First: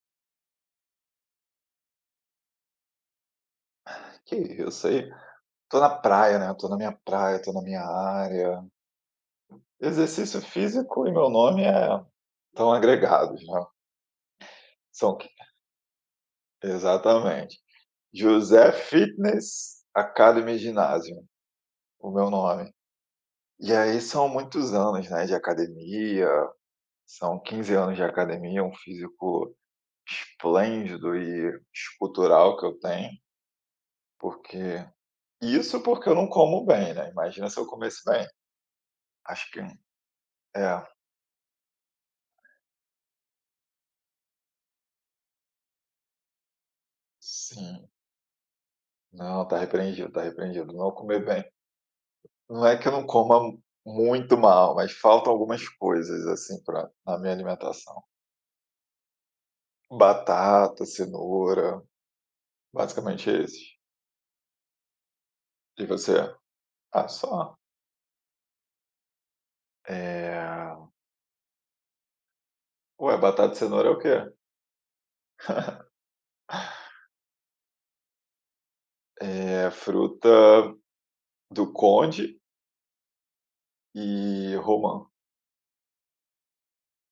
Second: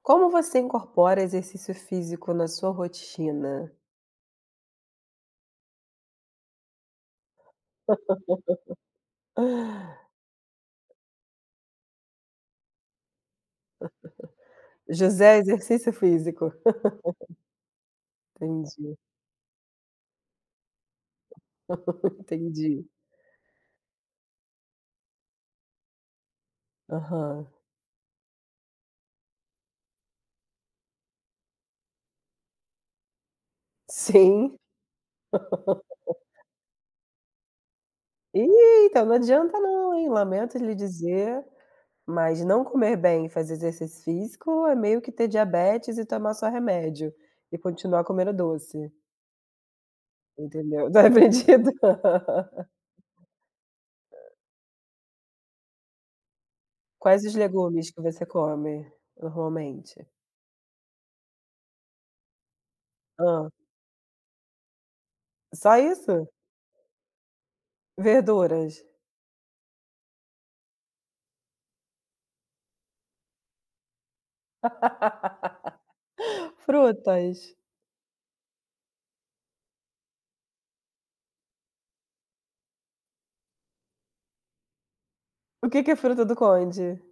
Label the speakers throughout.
Speaker 1: Como você incorpora exercício físico na sua rotina?
Speaker 2: Que isso aí. Tô na praia, né, tô na minha praia, tô na minha área. Exercício físico e meu nome é tão agregados, né. São
Speaker 1: José, exercício físico.
Speaker 2: exatamente. José
Speaker 1: Entendi,
Speaker 2: Fitness Academy Ginásio, o meu nome.
Speaker 1: entendi.
Speaker 2: E aí são muitos anos, né, de academia, são
Speaker 1: Aham.
Speaker 2: 15 anos de academia, um físico esplêndido e escultural que eu tenho,
Speaker 1: Sim.
Speaker 2: porque isso porque eu não como bem, né, imagina se eu comesse bem.
Speaker 1: Ih, então não
Speaker 2: Acho
Speaker 1: adianta
Speaker 2: que
Speaker 1: não, hein, lamento lhe
Speaker 2: é,
Speaker 1: dizer, mas não comer bem e fazer exercício físico é meio que ter diabetes e tomar só remédio, e
Speaker 2: sim.
Speaker 1: continuar comendo doce,
Speaker 2: Não, tá repreendido, tá repreendido. Não
Speaker 1: entendeu. Tá
Speaker 2: comer bem.
Speaker 1: aprendido.
Speaker 2: Não é que eu não coma muito mal, mas faltam algumas coisas, assim, pra na
Speaker 1: Quais
Speaker 2: minha
Speaker 1: os legumes
Speaker 2: alimentação.
Speaker 1: que você come normalmente?
Speaker 2: Batata, cenoura, basicamente
Speaker 1: Hã.
Speaker 2: esses.
Speaker 1: Só
Speaker 2: E
Speaker 1: isso?
Speaker 2: você? Ah, só.
Speaker 1: Verduras?
Speaker 2: Eh, ué, batata e cenoura é o quê?
Speaker 1: Frutas?
Speaker 2: É fruta do conde e romã.
Speaker 1: O que que é fruta do conde?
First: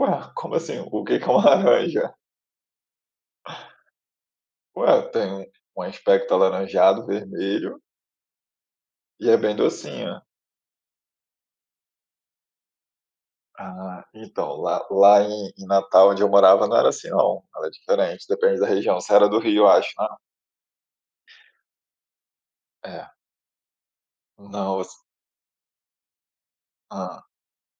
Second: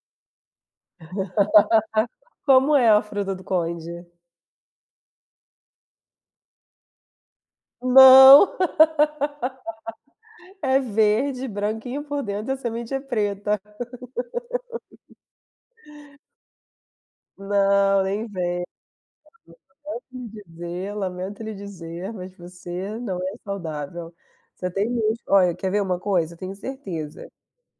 Speaker 2: Ué, como assim? O que que é uma laranja?
Speaker 1: Como é a fruta do conde?
Speaker 2: Ué, tem um aspecto alaranjado, vermelho
Speaker 1: Não,
Speaker 2: e é bem docinha.
Speaker 1: é verde, branquinho por dentro a semente é preta.
Speaker 2: Ah, então, lá em Natal, onde eu morava, não era assim não, era
Speaker 1: Não,
Speaker 2: diferente,
Speaker 1: nem
Speaker 2: depende da
Speaker 1: vem
Speaker 2: região. Você era do Rio, eu acho, né?
Speaker 1: dizer, lamento lhe dizer, mas você
Speaker 2: É.
Speaker 1: não é saudável. Você
Speaker 2: Não,
Speaker 1: tem
Speaker 2: você,
Speaker 1: músculo, olha, quer ver uma coisa? Eu tenho
Speaker 2: hã,
Speaker 1: certeza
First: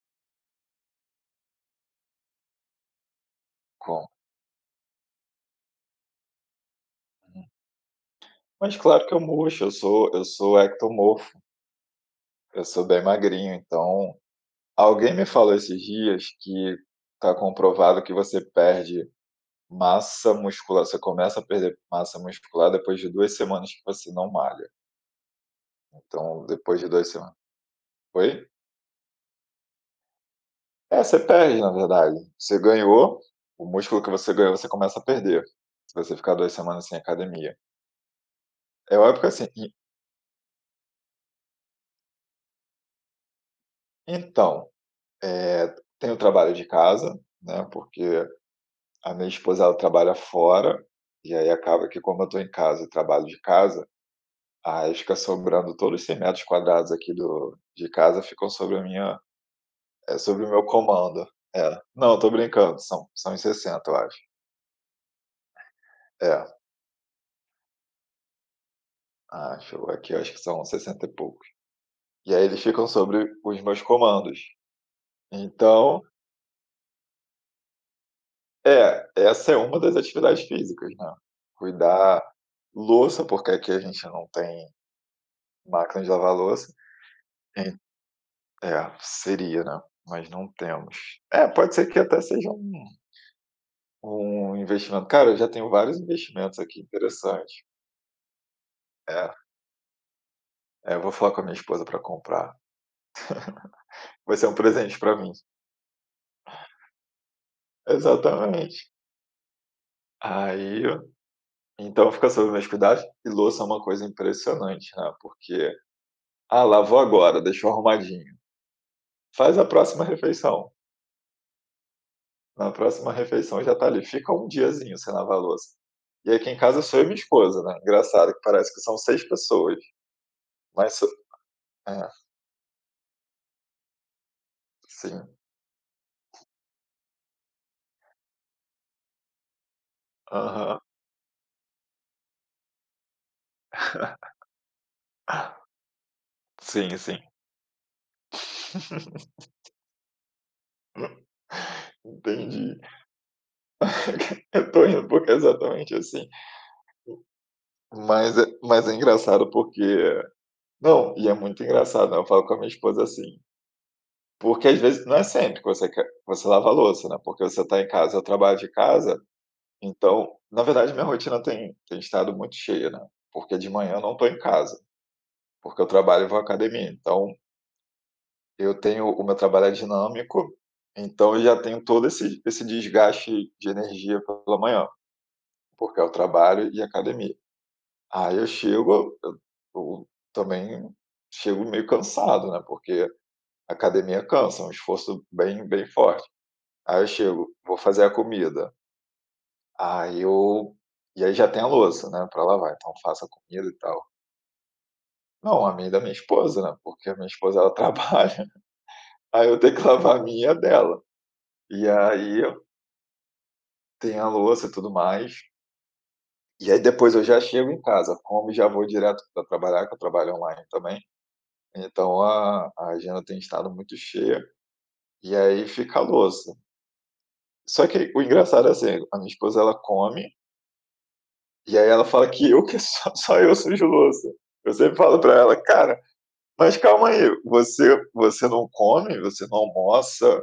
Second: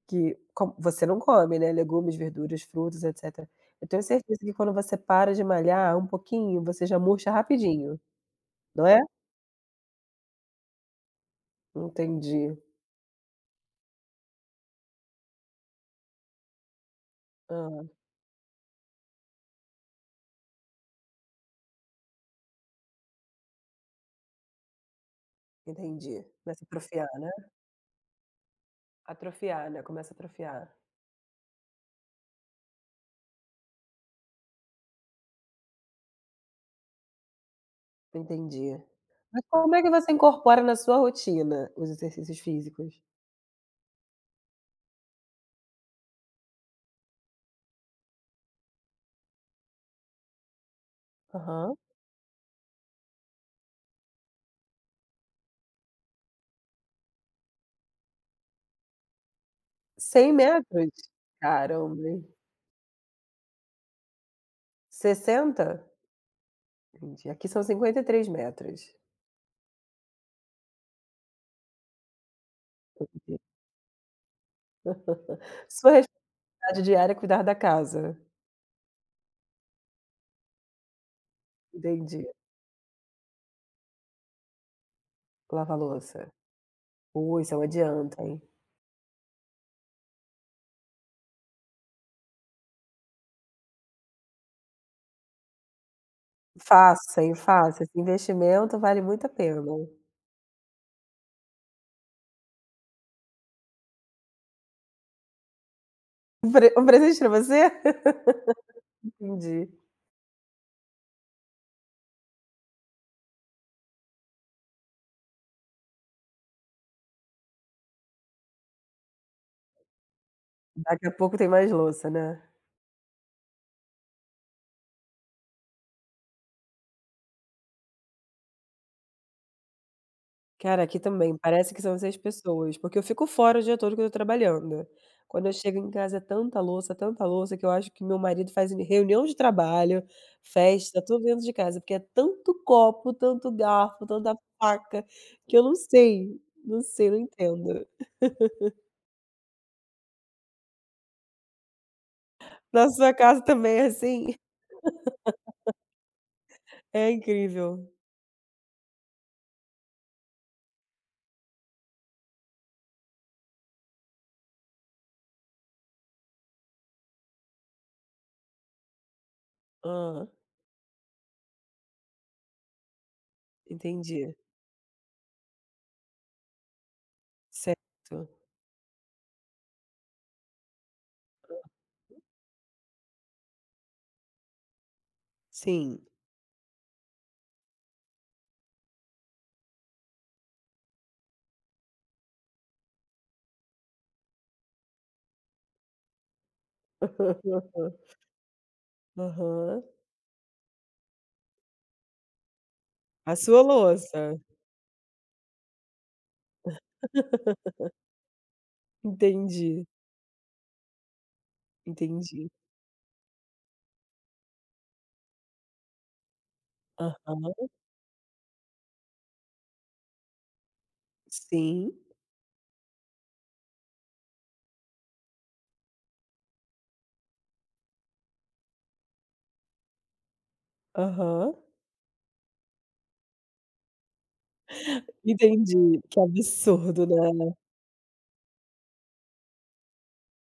Speaker 1: que co você não come, né, legumes, verduras, frutas, etcétera. Eu tenho
Speaker 2: como?
Speaker 1: certeza que quando você para de malhar um pouquinho, você já murcha
Speaker 2: Hum.
Speaker 1: rapidinho,
Speaker 2: Mas
Speaker 1: não é?
Speaker 2: claro que eu murcho, eu sou ectomorfo,
Speaker 1: Entendi.
Speaker 2: eu sou bem magrinho, então alguém me falou esses dias que tá
Speaker 1: Hã,
Speaker 2: comprovado que você começa a perder massa muscular depois de 2 semanas que você não malha,
Speaker 1: entendi.
Speaker 2: então
Speaker 1: Vai se
Speaker 2: depois de
Speaker 1: atrofiar,
Speaker 2: duas
Speaker 1: né?
Speaker 2: semanas oi?
Speaker 1: Atrofiar, né, começa a atrofiar.
Speaker 2: É, você perde, na verdade. O músculo que você ganhou, você começa a perder, se você ficar 2 semanas sem academia.
Speaker 1: Entendi.
Speaker 2: É óbvio que
Speaker 1: Mas
Speaker 2: assim e
Speaker 1: como é que você incorpora na sua rotina os exercícios físicos?
Speaker 2: então, eh, tem o trabalho de casa, né, porque a minha esposa, ela trabalha fora, e aí
Speaker 1: Aham.
Speaker 2: acaba que como eu estou em casa e trabalho de casa, aí fica sobrando todos os 100 metros quadrados aqui do de casa ficam
Speaker 1: 100
Speaker 2: sobre o meu
Speaker 1: metros?
Speaker 2: comando. É.
Speaker 1: Caramba,
Speaker 2: Não, eu
Speaker 1: hein.
Speaker 2: tô brincando, são uns 60 eu acho.
Speaker 1: 60?
Speaker 2: É,
Speaker 1: Entendi. Aqui são 53 metros.
Speaker 2: acho, aqui eu acho que são 60 e pouco. E aí eles ficam sobre
Speaker 1: Entendi.
Speaker 2: os meus comandos.
Speaker 1: Sua
Speaker 2: Então,
Speaker 1: responsabilidade diária é cuidar da casa.
Speaker 2: é, essa é uma das atividades físicas, né.
Speaker 1: Entendi.
Speaker 2: Cuidar louça, porque aqui a gente não tem
Speaker 1: Lavar
Speaker 2: máquina de
Speaker 1: louça.
Speaker 2: lavar louça.
Speaker 1: Ui, isso é um
Speaker 2: En
Speaker 1: adianto, hein.
Speaker 2: é, seria, né, mas não temos. É, pode ser que até seja um investimento. Cara, eu já tenho vários investimentos aqui
Speaker 1: Faça, hein,
Speaker 2: interessantes.
Speaker 1: faça. Esse investimento vale muito a
Speaker 2: É,
Speaker 1: pena.
Speaker 2: é, eu vou falar com a minha esposa para comprar. Vai ser um presente para mim.
Speaker 1: Um pre um presente pra você?
Speaker 2: Exatamente.
Speaker 1: Entendi.
Speaker 2: Aí, então fica sob meus cuidados. E louça é uma coisa impressionante, né, porque ah, lavou agora, deixou arrumadinho. Faz a próxima refeição.
Speaker 1: Daqui a pouco tem mais louça, né.
Speaker 2: Na próxima refeição já tá ali. Fica um diazinho sem lavar a louça. E aqui em casa sou eu e minha esposa, né. Engraçado que parece que são 6 pessoas,
Speaker 1: Cara,
Speaker 2: mas
Speaker 1: aqui
Speaker 2: so
Speaker 1: também, parece que são
Speaker 2: é,
Speaker 1: 6 pessoas, porque eu fico fora o dia todo que eu tô trabalhando.
Speaker 2: sim.
Speaker 1: Quando eu chego em casa é tanta louça, que eu acho que meu marido faz reunião de trabalho,
Speaker 2: Aham.
Speaker 1: festa, tudo dentro de casa, porque é tanto copo, tanto garfo, tanta faca, que eu não sei, não
Speaker 2: Sim,
Speaker 1: sei,
Speaker 2: sim.
Speaker 1: não entendo.
Speaker 2: Entendi.
Speaker 1: Na sua casa também é assim?
Speaker 2: Eu tô indo porque é exatamente assim.
Speaker 1: É incrível.
Speaker 2: Mas é engraçado porque não, e é muito engraçado, né, eu falo com a minha esposa assim, porque às vezes não é sempre que você quer você lava a louça, né, porque você tá em casa, eu trabalho de casa.
Speaker 1: Ah,
Speaker 2: Então, na verdade minha rotina tem estado muito cheia, né, porque de manhã eu não estou
Speaker 1: entendi.
Speaker 2: em casa, porque eu trabalho e vou à academia, então
Speaker 1: Certo.
Speaker 2: eu tenho o meu trabalho é dinâmico, então eu já tenho todo esse desgaste de energia pela manhã, porque
Speaker 1: Sim.
Speaker 2: é o trabalho e academia. Aí eu chego, eu também chego meio cansado, né, porque a academia cansa, é um esforço bem forte. Aí eu chego, vou fazer a comida,
Speaker 1: Aham.
Speaker 2: aí eu e aí já tem a louça, né, para lavar, então eu faço a
Speaker 1: A sua
Speaker 2: comida e tal.
Speaker 1: louça.
Speaker 2: Não, a minha e da minha esposa, né, porque a minha esposa ela trabalha, aí eu tenho que
Speaker 1: Entendi,
Speaker 2: lavar a minha e a dela. E aí
Speaker 1: entendi.
Speaker 2: tem a louça e tudo mais, e aí depois eu já
Speaker 1: Aham,
Speaker 2: chego em casa, como já vou direto para trabalhar, que eu trabalho online também,
Speaker 1: sim,
Speaker 2: então a agenda tem estado muito cheia, e aí fica a louça. Só que o engraçado é assim, a minha esposa ela come,
Speaker 1: aham.
Speaker 2: e aí ela fala que só eu sujo louça. Eu sempre falo para ela: "Cara,
Speaker 1: Entendi, que
Speaker 2: mas
Speaker 1: absurdo,
Speaker 2: calma aí,
Speaker 1: né.
Speaker 2: você não come, você não almoça,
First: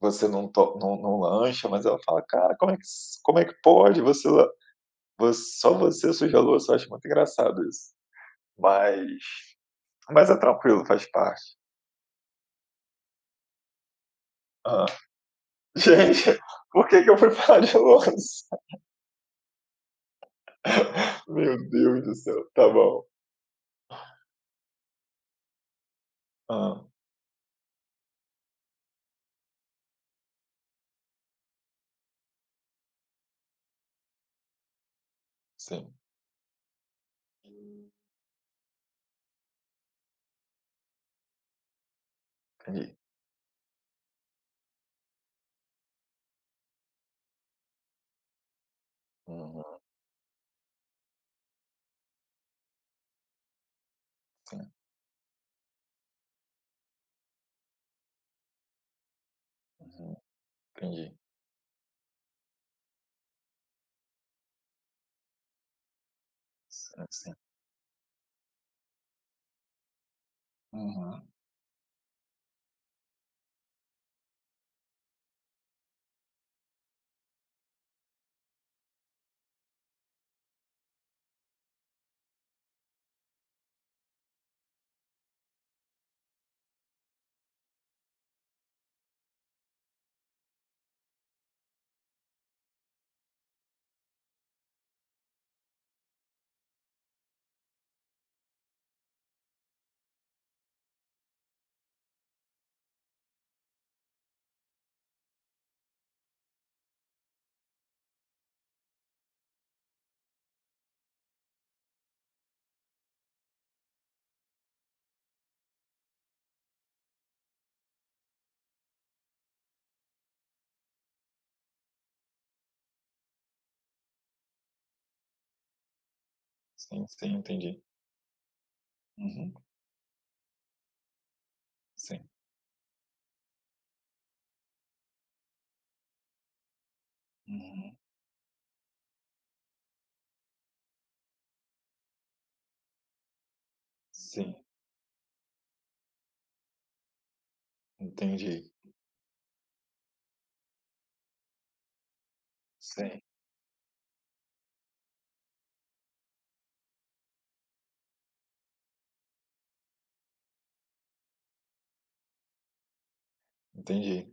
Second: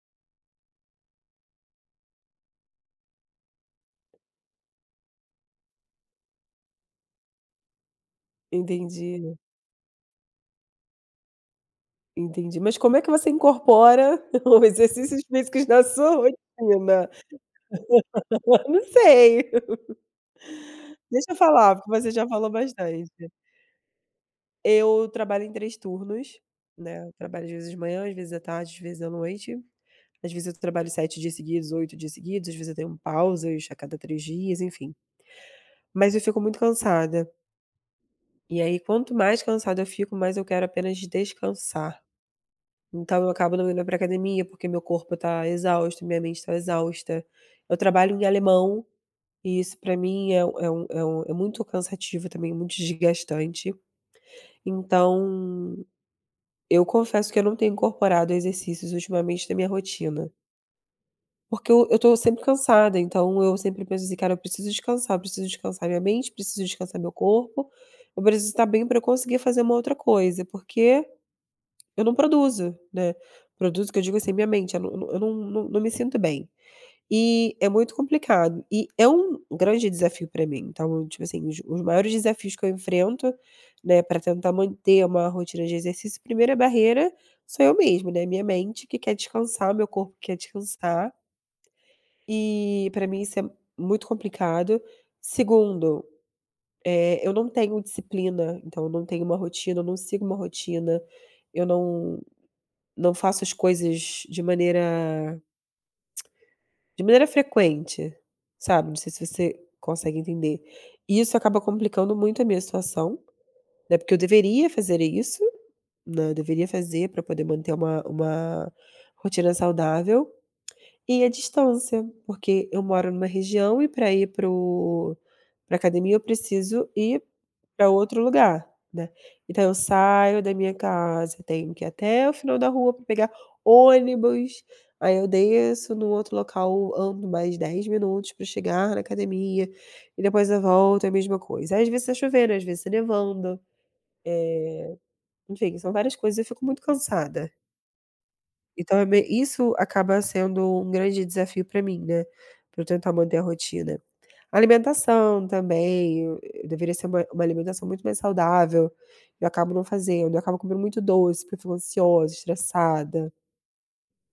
Speaker 2: Você não to não não lancha", mas ela fala: "Cara, como é que pode? Você la voc Só você suja a louça", eu acho muito engraçado isso. Mas
Speaker 1: Entendi,
Speaker 2: mas é tranquilo, faz parte.
Speaker 1: entendi. Mas como é que você incorpora os
Speaker 2: Hã.
Speaker 1: exercícios físicos na sua
Speaker 2: Gente, por que
Speaker 1: rotina?
Speaker 2: que eu fui falar de louça?
Speaker 1: Não sei, deixa eu
Speaker 2: Meu
Speaker 1: falar, porque
Speaker 2: Deus
Speaker 1: você
Speaker 2: do
Speaker 1: já
Speaker 2: céu,
Speaker 1: falou
Speaker 2: tá bom.
Speaker 1: bastante. Eu trabalho em três turnos,
Speaker 2: Hã,
Speaker 1: né, eu trabalho às vezes de manhã, às vezes à tarde, às vezes à noite. Às vezes eu trabalho 7 dias seguidos, 8 dias seguidos, às vezes eu tenho pausas a cada 3 dias, enfim.
Speaker 2: sim.
Speaker 1: Mas eu fico muito cansada. E aí, quanto mais cansada eu fico, mais eu quero apenas descansar.
Speaker 2: Entendi.
Speaker 1: Então, eu acabo não indo para academia, porque meu corpo está exausto, minha mente está exausta. Eu trabalho em alemão, e isso
Speaker 2: Uhum,
Speaker 1: para mim é muito cansativo também, muito desgastante.
Speaker 2: sim,
Speaker 1: Então, eu confesso que eu não tenho incorporado exercícios ultimamente na minha
Speaker 2: uhum,
Speaker 1: rotina.
Speaker 2: entendi.
Speaker 1: Porque eu tô sempre cansada, então eu sempre penso assim, cara, eu preciso descansar minha mente, preciso descansar
Speaker 2: Sim,
Speaker 1: meu
Speaker 2: sim.
Speaker 1: corpo, eu preciso estar bem para eu conseguir fazer uma outra coisa, porque
Speaker 2: Uhum.
Speaker 1: eu não produzo, né. Produzo que eu digo assim, minha mente, eu não me sinto bem. E é muito complicado. E é um grande desafio para mim. Então, tipo assim, os maiores desafios que eu enfrento, né, para tentar manter uma rotina de exercício, primeira barreira sou eu mesmo, né, minha mente que quer descansar, meu corpo que quer descansar, e para mim isso é muito complicado. Segundo, eu não tenho disciplina, então eu não tenho uma rotina, eu não sigo uma rotina, eu não faço as coisas de maneira frequente, sabe, não sei se você consegue entender. E isso acaba complicando muito a minha situação, né, porque eu deveria fazer isso, né, eu deveria fazer para poder manter uma rotina saudável, e a distância, porque eu moro numa região e para ir para academia eu preciso
Speaker 2: Sim,
Speaker 1: ir
Speaker 2: sim, entendi.
Speaker 1: para outro lugar, né.
Speaker 2: Uhum,
Speaker 1: Então eu saio da minha casa, tenho que ir
Speaker 2: sim.
Speaker 1: até o final da rua para pegar ônibus, aí eu desço num outro local, ando mais 10
Speaker 2: Uhum,
Speaker 1: minutos para chegar na academia, e depois eu volto, é a mesma coisa. Às vezes tá chovendo, às vezes tá nevando,
Speaker 2: sim,
Speaker 1: eh, enfim, são várias coisas, eu fico muito cansada.
Speaker 2: entendi.
Speaker 1: Então é bem isso, acaba sendo um grande desafio para mim, né, para eu tentar
Speaker 2: Sim,
Speaker 1: manter a rotina. Alimentação também, eu deveria ser uma alimentação muito mais saudável, eu acabo não fazendo, eu acabo comendo muito doce, porque eu fico ansiosa, estressada.
Speaker 2: entendi.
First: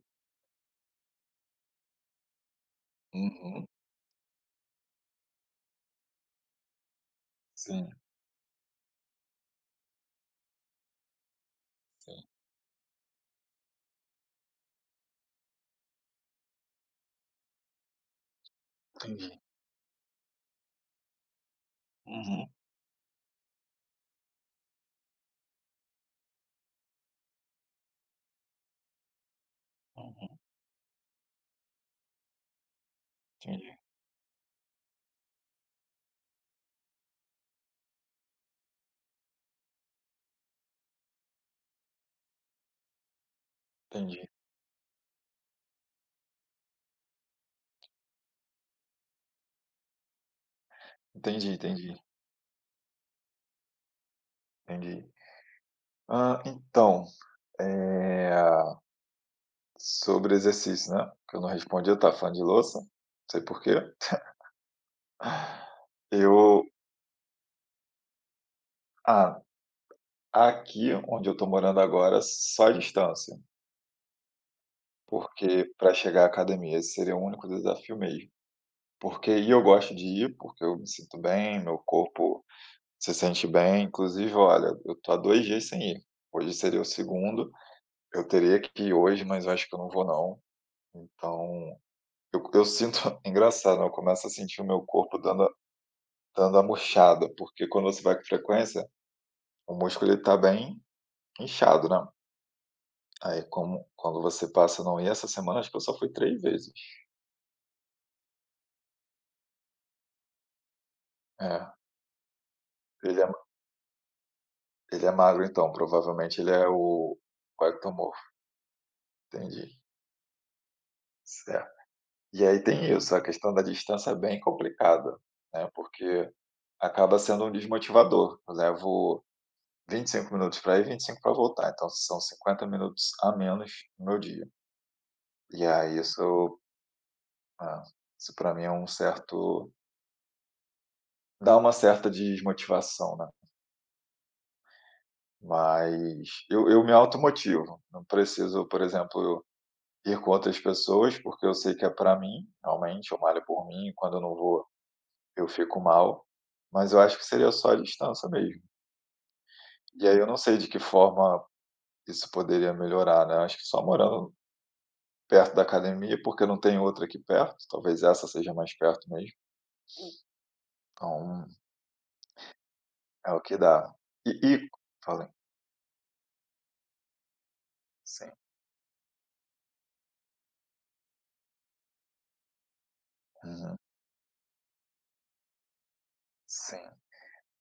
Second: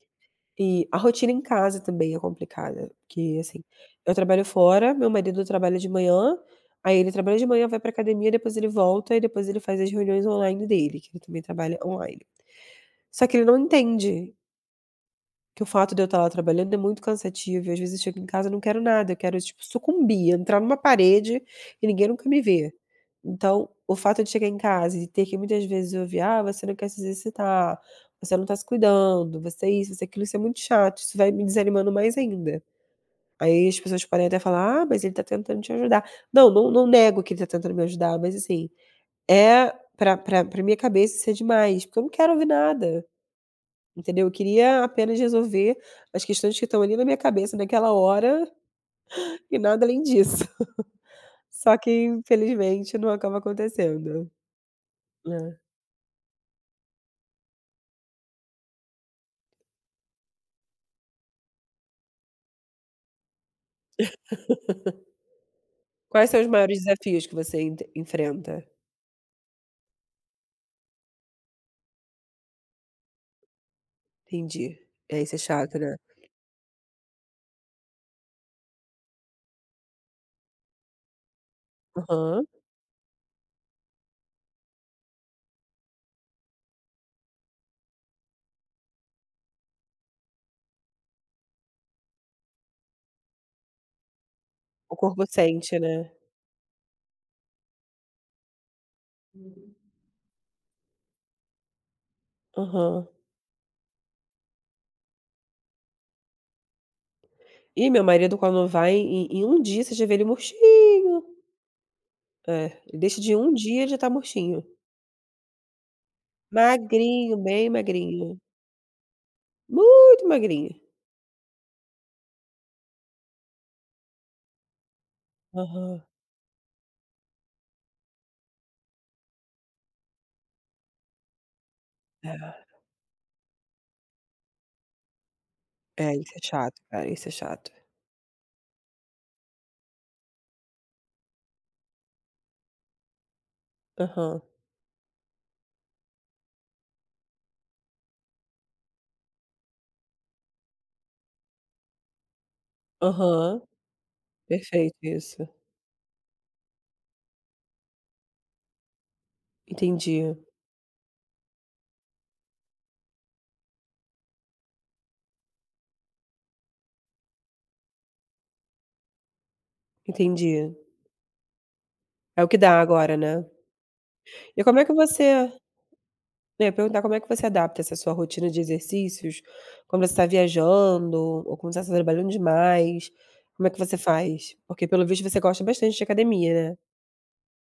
Speaker 1: E a rotina em casa também é complicada, porque, assim,
Speaker 2: Uhum,
Speaker 1: eu trabalho fora, meu marido trabalha de manhã, aí ele trabalha de manhã, vai
Speaker 2: sim,
Speaker 1: pra academia, depois ele volta e depois ele faz as reuniões online dele, que ele também trabalha
Speaker 2: sim.
Speaker 1: online. Só que ele não entende que o fato de eu estar lá trabalhando é muito cansativo e às vezes eu chego em casa e não quero nada, eu
Speaker 2: Entendi.
Speaker 1: quero, tipo, sucumbir, entrar numa parede e ninguém nunca me
Speaker 2: Uhum,
Speaker 1: vê. Então, o fato de chegar em casa e ter que muitas vezes ouvir: "Ah, você não quer se exercitar, você não está se cuidando, você é isso, você é aquilo",
Speaker 2: uhum.
Speaker 1: isso é muito chato, isso vai me desanimando mais ainda. Aí
Speaker 2: Entendi,
Speaker 1: as pessoas podem até falar: "Ah, mas ele está tentando te ajudar". Não, não nego que ele está tentando me ajudar, mas assim, é pra minha cabeça isso é demais, porque eu não quero ouvir nada. Entendeu?
Speaker 2: entendi.
Speaker 1: Eu queria apenas resolver as questões que estão ali na minha cabeça naquela hora e nada além disso.
Speaker 2: Entendi,
Speaker 1: Só
Speaker 2: entendi,
Speaker 1: que infelizmente não acaba acontecendo,
Speaker 2: entendi.
Speaker 1: né.
Speaker 2: Ah, então, eh, sobre exercício, né, que eu não respondi, eu estava falando de louça, não sei por quê.
Speaker 1: Quais são os
Speaker 2: Eu
Speaker 1: maiores desafios que você ent enfrenta?
Speaker 2: ah, aqui onde eu tô morando agora, só a distância,
Speaker 1: Entendi. É esse
Speaker 2: porque para
Speaker 1: chakra.
Speaker 2: chegar à academia esse seria o único desafio mesmo. Porque e eu gosto de ir, porque eu me sinto bem, meu corpo
Speaker 1: Aham.
Speaker 2: se sente bem, inclusive, olha, eu tô há 2 dias sem ir, hoje seria o segundo. Eu teria que ir hoje, mas eu acho que eu não vou não. Então, eu sinto engraçado, né, eu começo a sentir o meu
Speaker 1: O
Speaker 2: corpo
Speaker 1: corpo
Speaker 2: dando a
Speaker 1: sente, né.
Speaker 2: dando a murchada, porque quando você vai com frequência, o músculo ele tá bem inchado, né.
Speaker 1: Aham.
Speaker 2: Aí como quando você passa a não ir, essa semana acho que eu só fui três vezes.
Speaker 1: Ih, meu marido quando vai em 1 dia você já vê ele murchinho.
Speaker 2: É,
Speaker 1: É, ele
Speaker 2: ele
Speaker 1: deixa
Speaker 2: é
Speaker 1: de um dia já tá murchinho.
Speaker 2: ele é magro então, provavelmente ele é o
Speaker 1: Magrinho,
Speaker 2: o
Speaker 1: bem
Speaker 2: ectomorfo,
Speaker 1: magrinho.
Speaker 2: entendi,
Speaker 1: Muito magrinho.
Speaker 2: certo. E aí tem isso, a questão da distância é bem complicada, né,
Speaker 1: Aham.
Speaker 2: porque acaba sendo um desmotivador. Eu levo 25 minutos para ir, 25 para voltar, então são cinquenta
Speaker 1: É.
Speaker 2: minutos a menos no meu dia. E aí
Speaker 1: É, isso é chato, cara, isso é chato.
Speaker 2: ah, isso pra mim é um certo dá uma certa desmotivação, né,
Speaker 1: Aham,
Speaker 2: mas eu me automotivo, não preciso, por exemplo, eu ir com outras pessoas, porque eu sei que é para mim, realmente, eu malho
Speaker 1: aham,
Speaker 2: por mim. E quando eu não vou,
Speaker 1: perfeito
Speaker 2: eu
Speaker 1: isso.
Speaker 2: fico mal, mas eu acho que seria só a distância mesmo. E aí eu
Speaker 1: Entendi,
Speaker 2: não sei de que forma isso poderia melhorar, né, acho que só morando perto da academia, porque não tem outra aqui perto, talvez essa seja mais perto mesmo,
Speaker 1: entendi.
Speaker 2: então
Speaker 1: É o que dá agora,
Speaker 2: é o
Speaker 1: né.
Speaker 2: que dá. E
Speaker 1: E
Speaker 2: e
Speaker 1: como é que
Speaker 2: falei.
Speaker 1: você, né, perguntar como é que você adapta essa sua
Speaker 2: Sim.
Speaker 1: rotina de exercícios quando você está viajando ou quando você está trabalhando demais, como é
Speaker 2: Uhum.
Speaker 1: que você faz? Porque pelo visto você gosta bastante de academia, né?
Speaker 2: Sim.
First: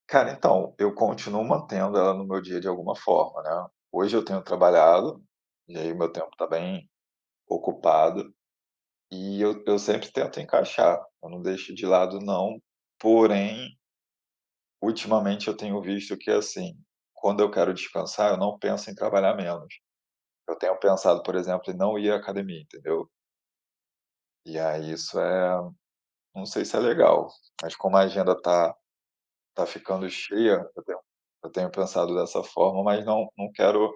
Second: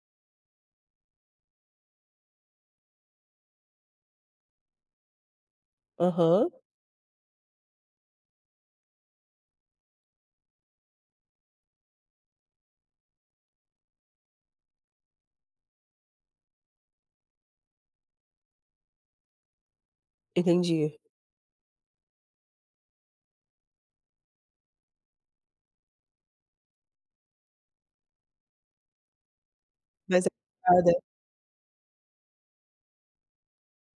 Speaker 2: Cara, então, eu continuo mantendo ela no meu dia de alguma forma, né. Hoje eu tenho trabalhado, e aí meu tempo está
Speaker 1: Aham,
Speaker 2: bem ocupado, e eu sempre tento encaixar, eu não deixo de lado não, porém, ultimamente eu tenho visto que, assim, quando eu quero descansar, eu não penso em trabalhar menos. Eu tenho
Speaker 1: entendi.
Speaker 2: pensado, por exemplo, em não ir à academia, entendeu? E aí não sei se é legal, mas como a agenda tá ficando
Speaker 1: Mas é
Speaker 2: cheia, eu tenho eu tenho pensado dessa forma, mas não quero,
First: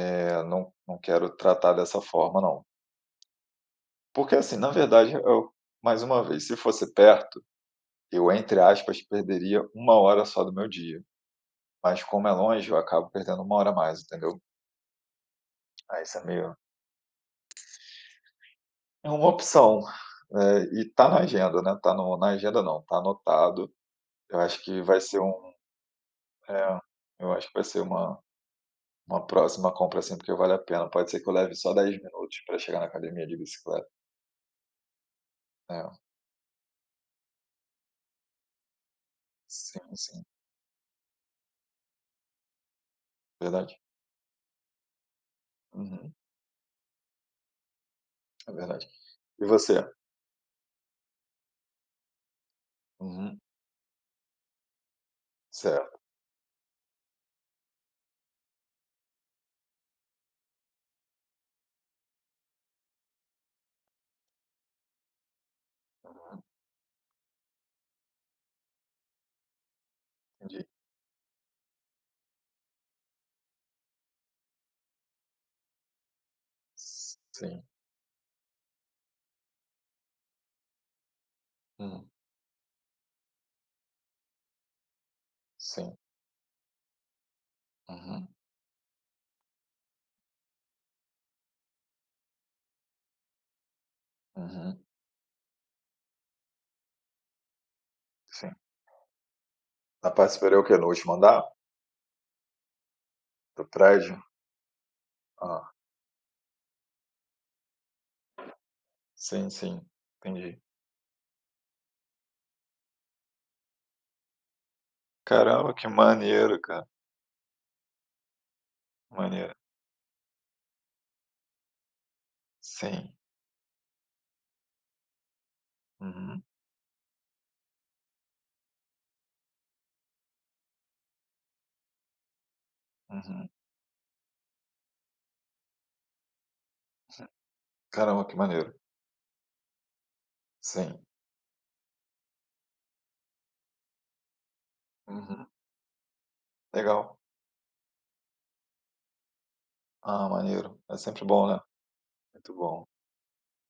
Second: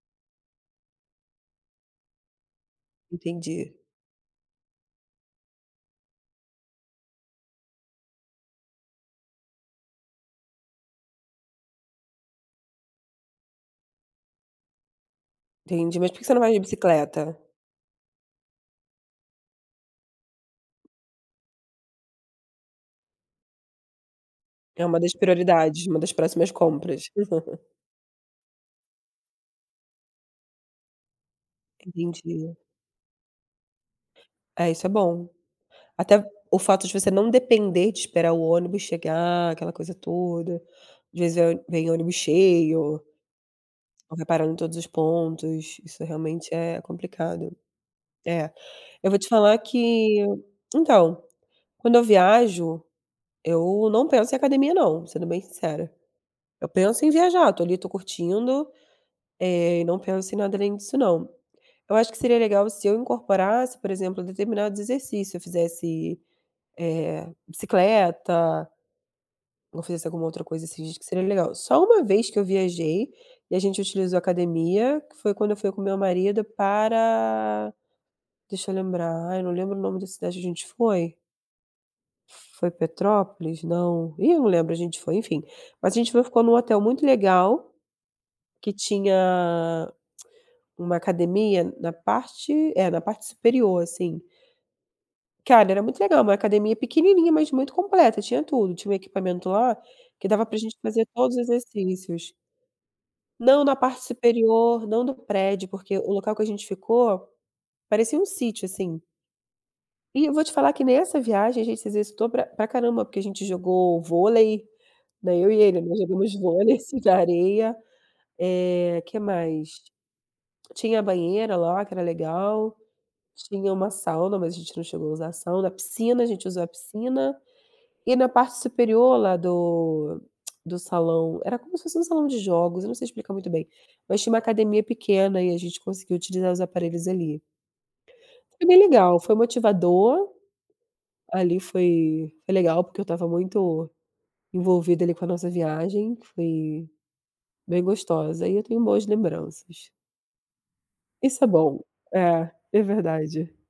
Speaker 2: não quero tratar dessa forma não.
Speaker 1: entendi,
Speaker 2: Porque assim, na verdade eu mais uma vez, se fosse perto, eu, entre aspas, perderia uma hora só do meu dia, mas como é longe, eu acabo perdendo uma hora a mais, entendeu?
Speaker 1: entendi.
Speaker 2: Aí
Speaker 1: Mas
Speaker 2: isso
Speaker 1: por
Speaker 2: é
Speaker 1: que você não vai
Speaker 2: meio
Speaker 1: de bicicleta?
Speaker 2: é uma opção, e tá na agenda, né, tá na agenda não, tá anotado. Eu acho que
Speaker 1: É uma
Speaker 2: vai
Speaker 1: das
Speaker 2: ser um
Speaker 1: prioridades, uma das próximas
Speaker 2: é,
Speaker 1: compras.
Speaker 2: eu acho que vai ser uma próxima compra, assim, porque vale a pena. Pode ser que eu leve só 10 minutos
Speaker 1: Entendi.
Speaker 2: para chegar na academia de bicicleta.
Speaker 1: É, isso é bom.
Speaker 2: É,
Speaker 1: Até o fato de você não depender de esperar o ônibus chegar, aquela
Speaker 2: sim,
Speaker 1: coisa
Speaker 2: sim,
Speaker 1: toda. Às vezes vem ônibus cheio,
Speaker 2: verdade.
Speaker 1: não vai parando em todos os pontos, isso
Speaker 2: Uhum,
Speaker 1: realmente é complicado. É.
Speaker 2: é verdade.
Speaker 1: Eu vou te
Speaker 2: E
Speaker 1: falar
Speaker 2: você?
Speaker 1: que então, quando eu viajo,
Speaker 2: Uhum,
Speaker 1: eu não penso em academia não, sendo bem sincera.
Speaker 2: certo,
Speaker 1: Eu penso em viajar, tô ali, tô curtindo, e não penso em nada além disso não. Eu acho que seria legal se eu incorporasse, por exemplo, determinados exercícios, eu fizesse, bicicleta, ou fizesse alguma outra coisa
Speaker 2: entendi.
Speaker 1: assim que seria legal. Só uma vez que eu viajei e a gente utilizou a academia, que foi quando eu fui com meu marido
Speaker 2: Sim,
Speaker 1: para deixa eu lembrar, ai, não lembro o nome da cidade que a gente foi.
Speaker 2: hum,
Speaker 1: Foi Petrópolis? Não. Ih, eu não lembro, a gente foi, enfim. Mas
Speaker 2: sim,
Speaker 1: a gente foi ficou num hotel muito legal,
Speaker 2: uhum,
Speaker 1: que tinha uma academia na parte superior, assim.
Speaker 2: uhum,
Speaker 1: Cara, era muito legal, uma academia pequenininha, mas muito completa, tinha
Speaker 2: sim.
Speaker 1: tudo. Tinha um equipamento lá
Speaker 2: Na
Speaker 1: que
Speaker 2: parte
Speaker 1: dava pra
Speaker 2: superior o quê?
Speaker 1: gente
Speaker 2: No
Speaker 1: fazer
Speaker 2: último
Speaker 1: todos
Speaker 2: andar
Speaker 1: os exercícios.
Speaker 2: do
Speaker 1: Não, na parte
Speaker 2: prédio?
Speaker 1: superior, não do prédio,
Speaker 2: Ah,
Speaker 1: porque o local que a gente ficou parecia um sítio, assim.
Speaker 2: sim, sim,
Speaker 1: E eu vou te
Speaker 2: entendi.
Speaker 1: falar que nessa viagem a gente se exercitou pra caramba, porque a gente jogou vôlei, né, eu e
Speaker 2: Caramba,
Speaker 1: ele,
Speaker 2: que
Speaker 1: nós jogamos
Speaker 2: maneiro,
Speaker 1: vôlei,
Speaker 2: cara,
Speaker 1: assim, na areia. Que
Speaker 2: maneiro.
Speaker 1: mais? Tinha a banheira lá, que era legal,
Speaker 2: Sim,
Speaker 1: tinha uma sauna, mas a gente não chegou a usar a sauna, a piscina, a
Speaker 2: uhum,
Speaker 1: gente usou a piscina. E na parte superior lá do salão era como se fosse um salão de jogos, eu não sei explicar
Speaker 2: uhum.
Speaker 1: muito bem, mas tinha uma academia pequena e a gente conseguiu utilizar os aparelhos ali.
Speaker 2: Caramba, que
Speaker 1: Foi
Speaker 2: maneiro.
Speaker 1: bem legal, foi motivador,
Speaker 2: Sim,
Speaker 1: ali foi legal, porque eu estava muito envolvida ali com a
Speaker 2: uhum,
Speaker 1: nossa viagem, foi
Speaker 2: legal.
Speaker 1: bem gostosa e eu tenho boas lembranças.
Speaker 2: Ah, maneiro. É sempre
Speaker 1: Isso é
Speaker 2: bom, né?
Speaker 1: bom. É,
Speaker 2: Muito
Speaker 1: é
Speaker 2: bom.
Speaker 1: verdade.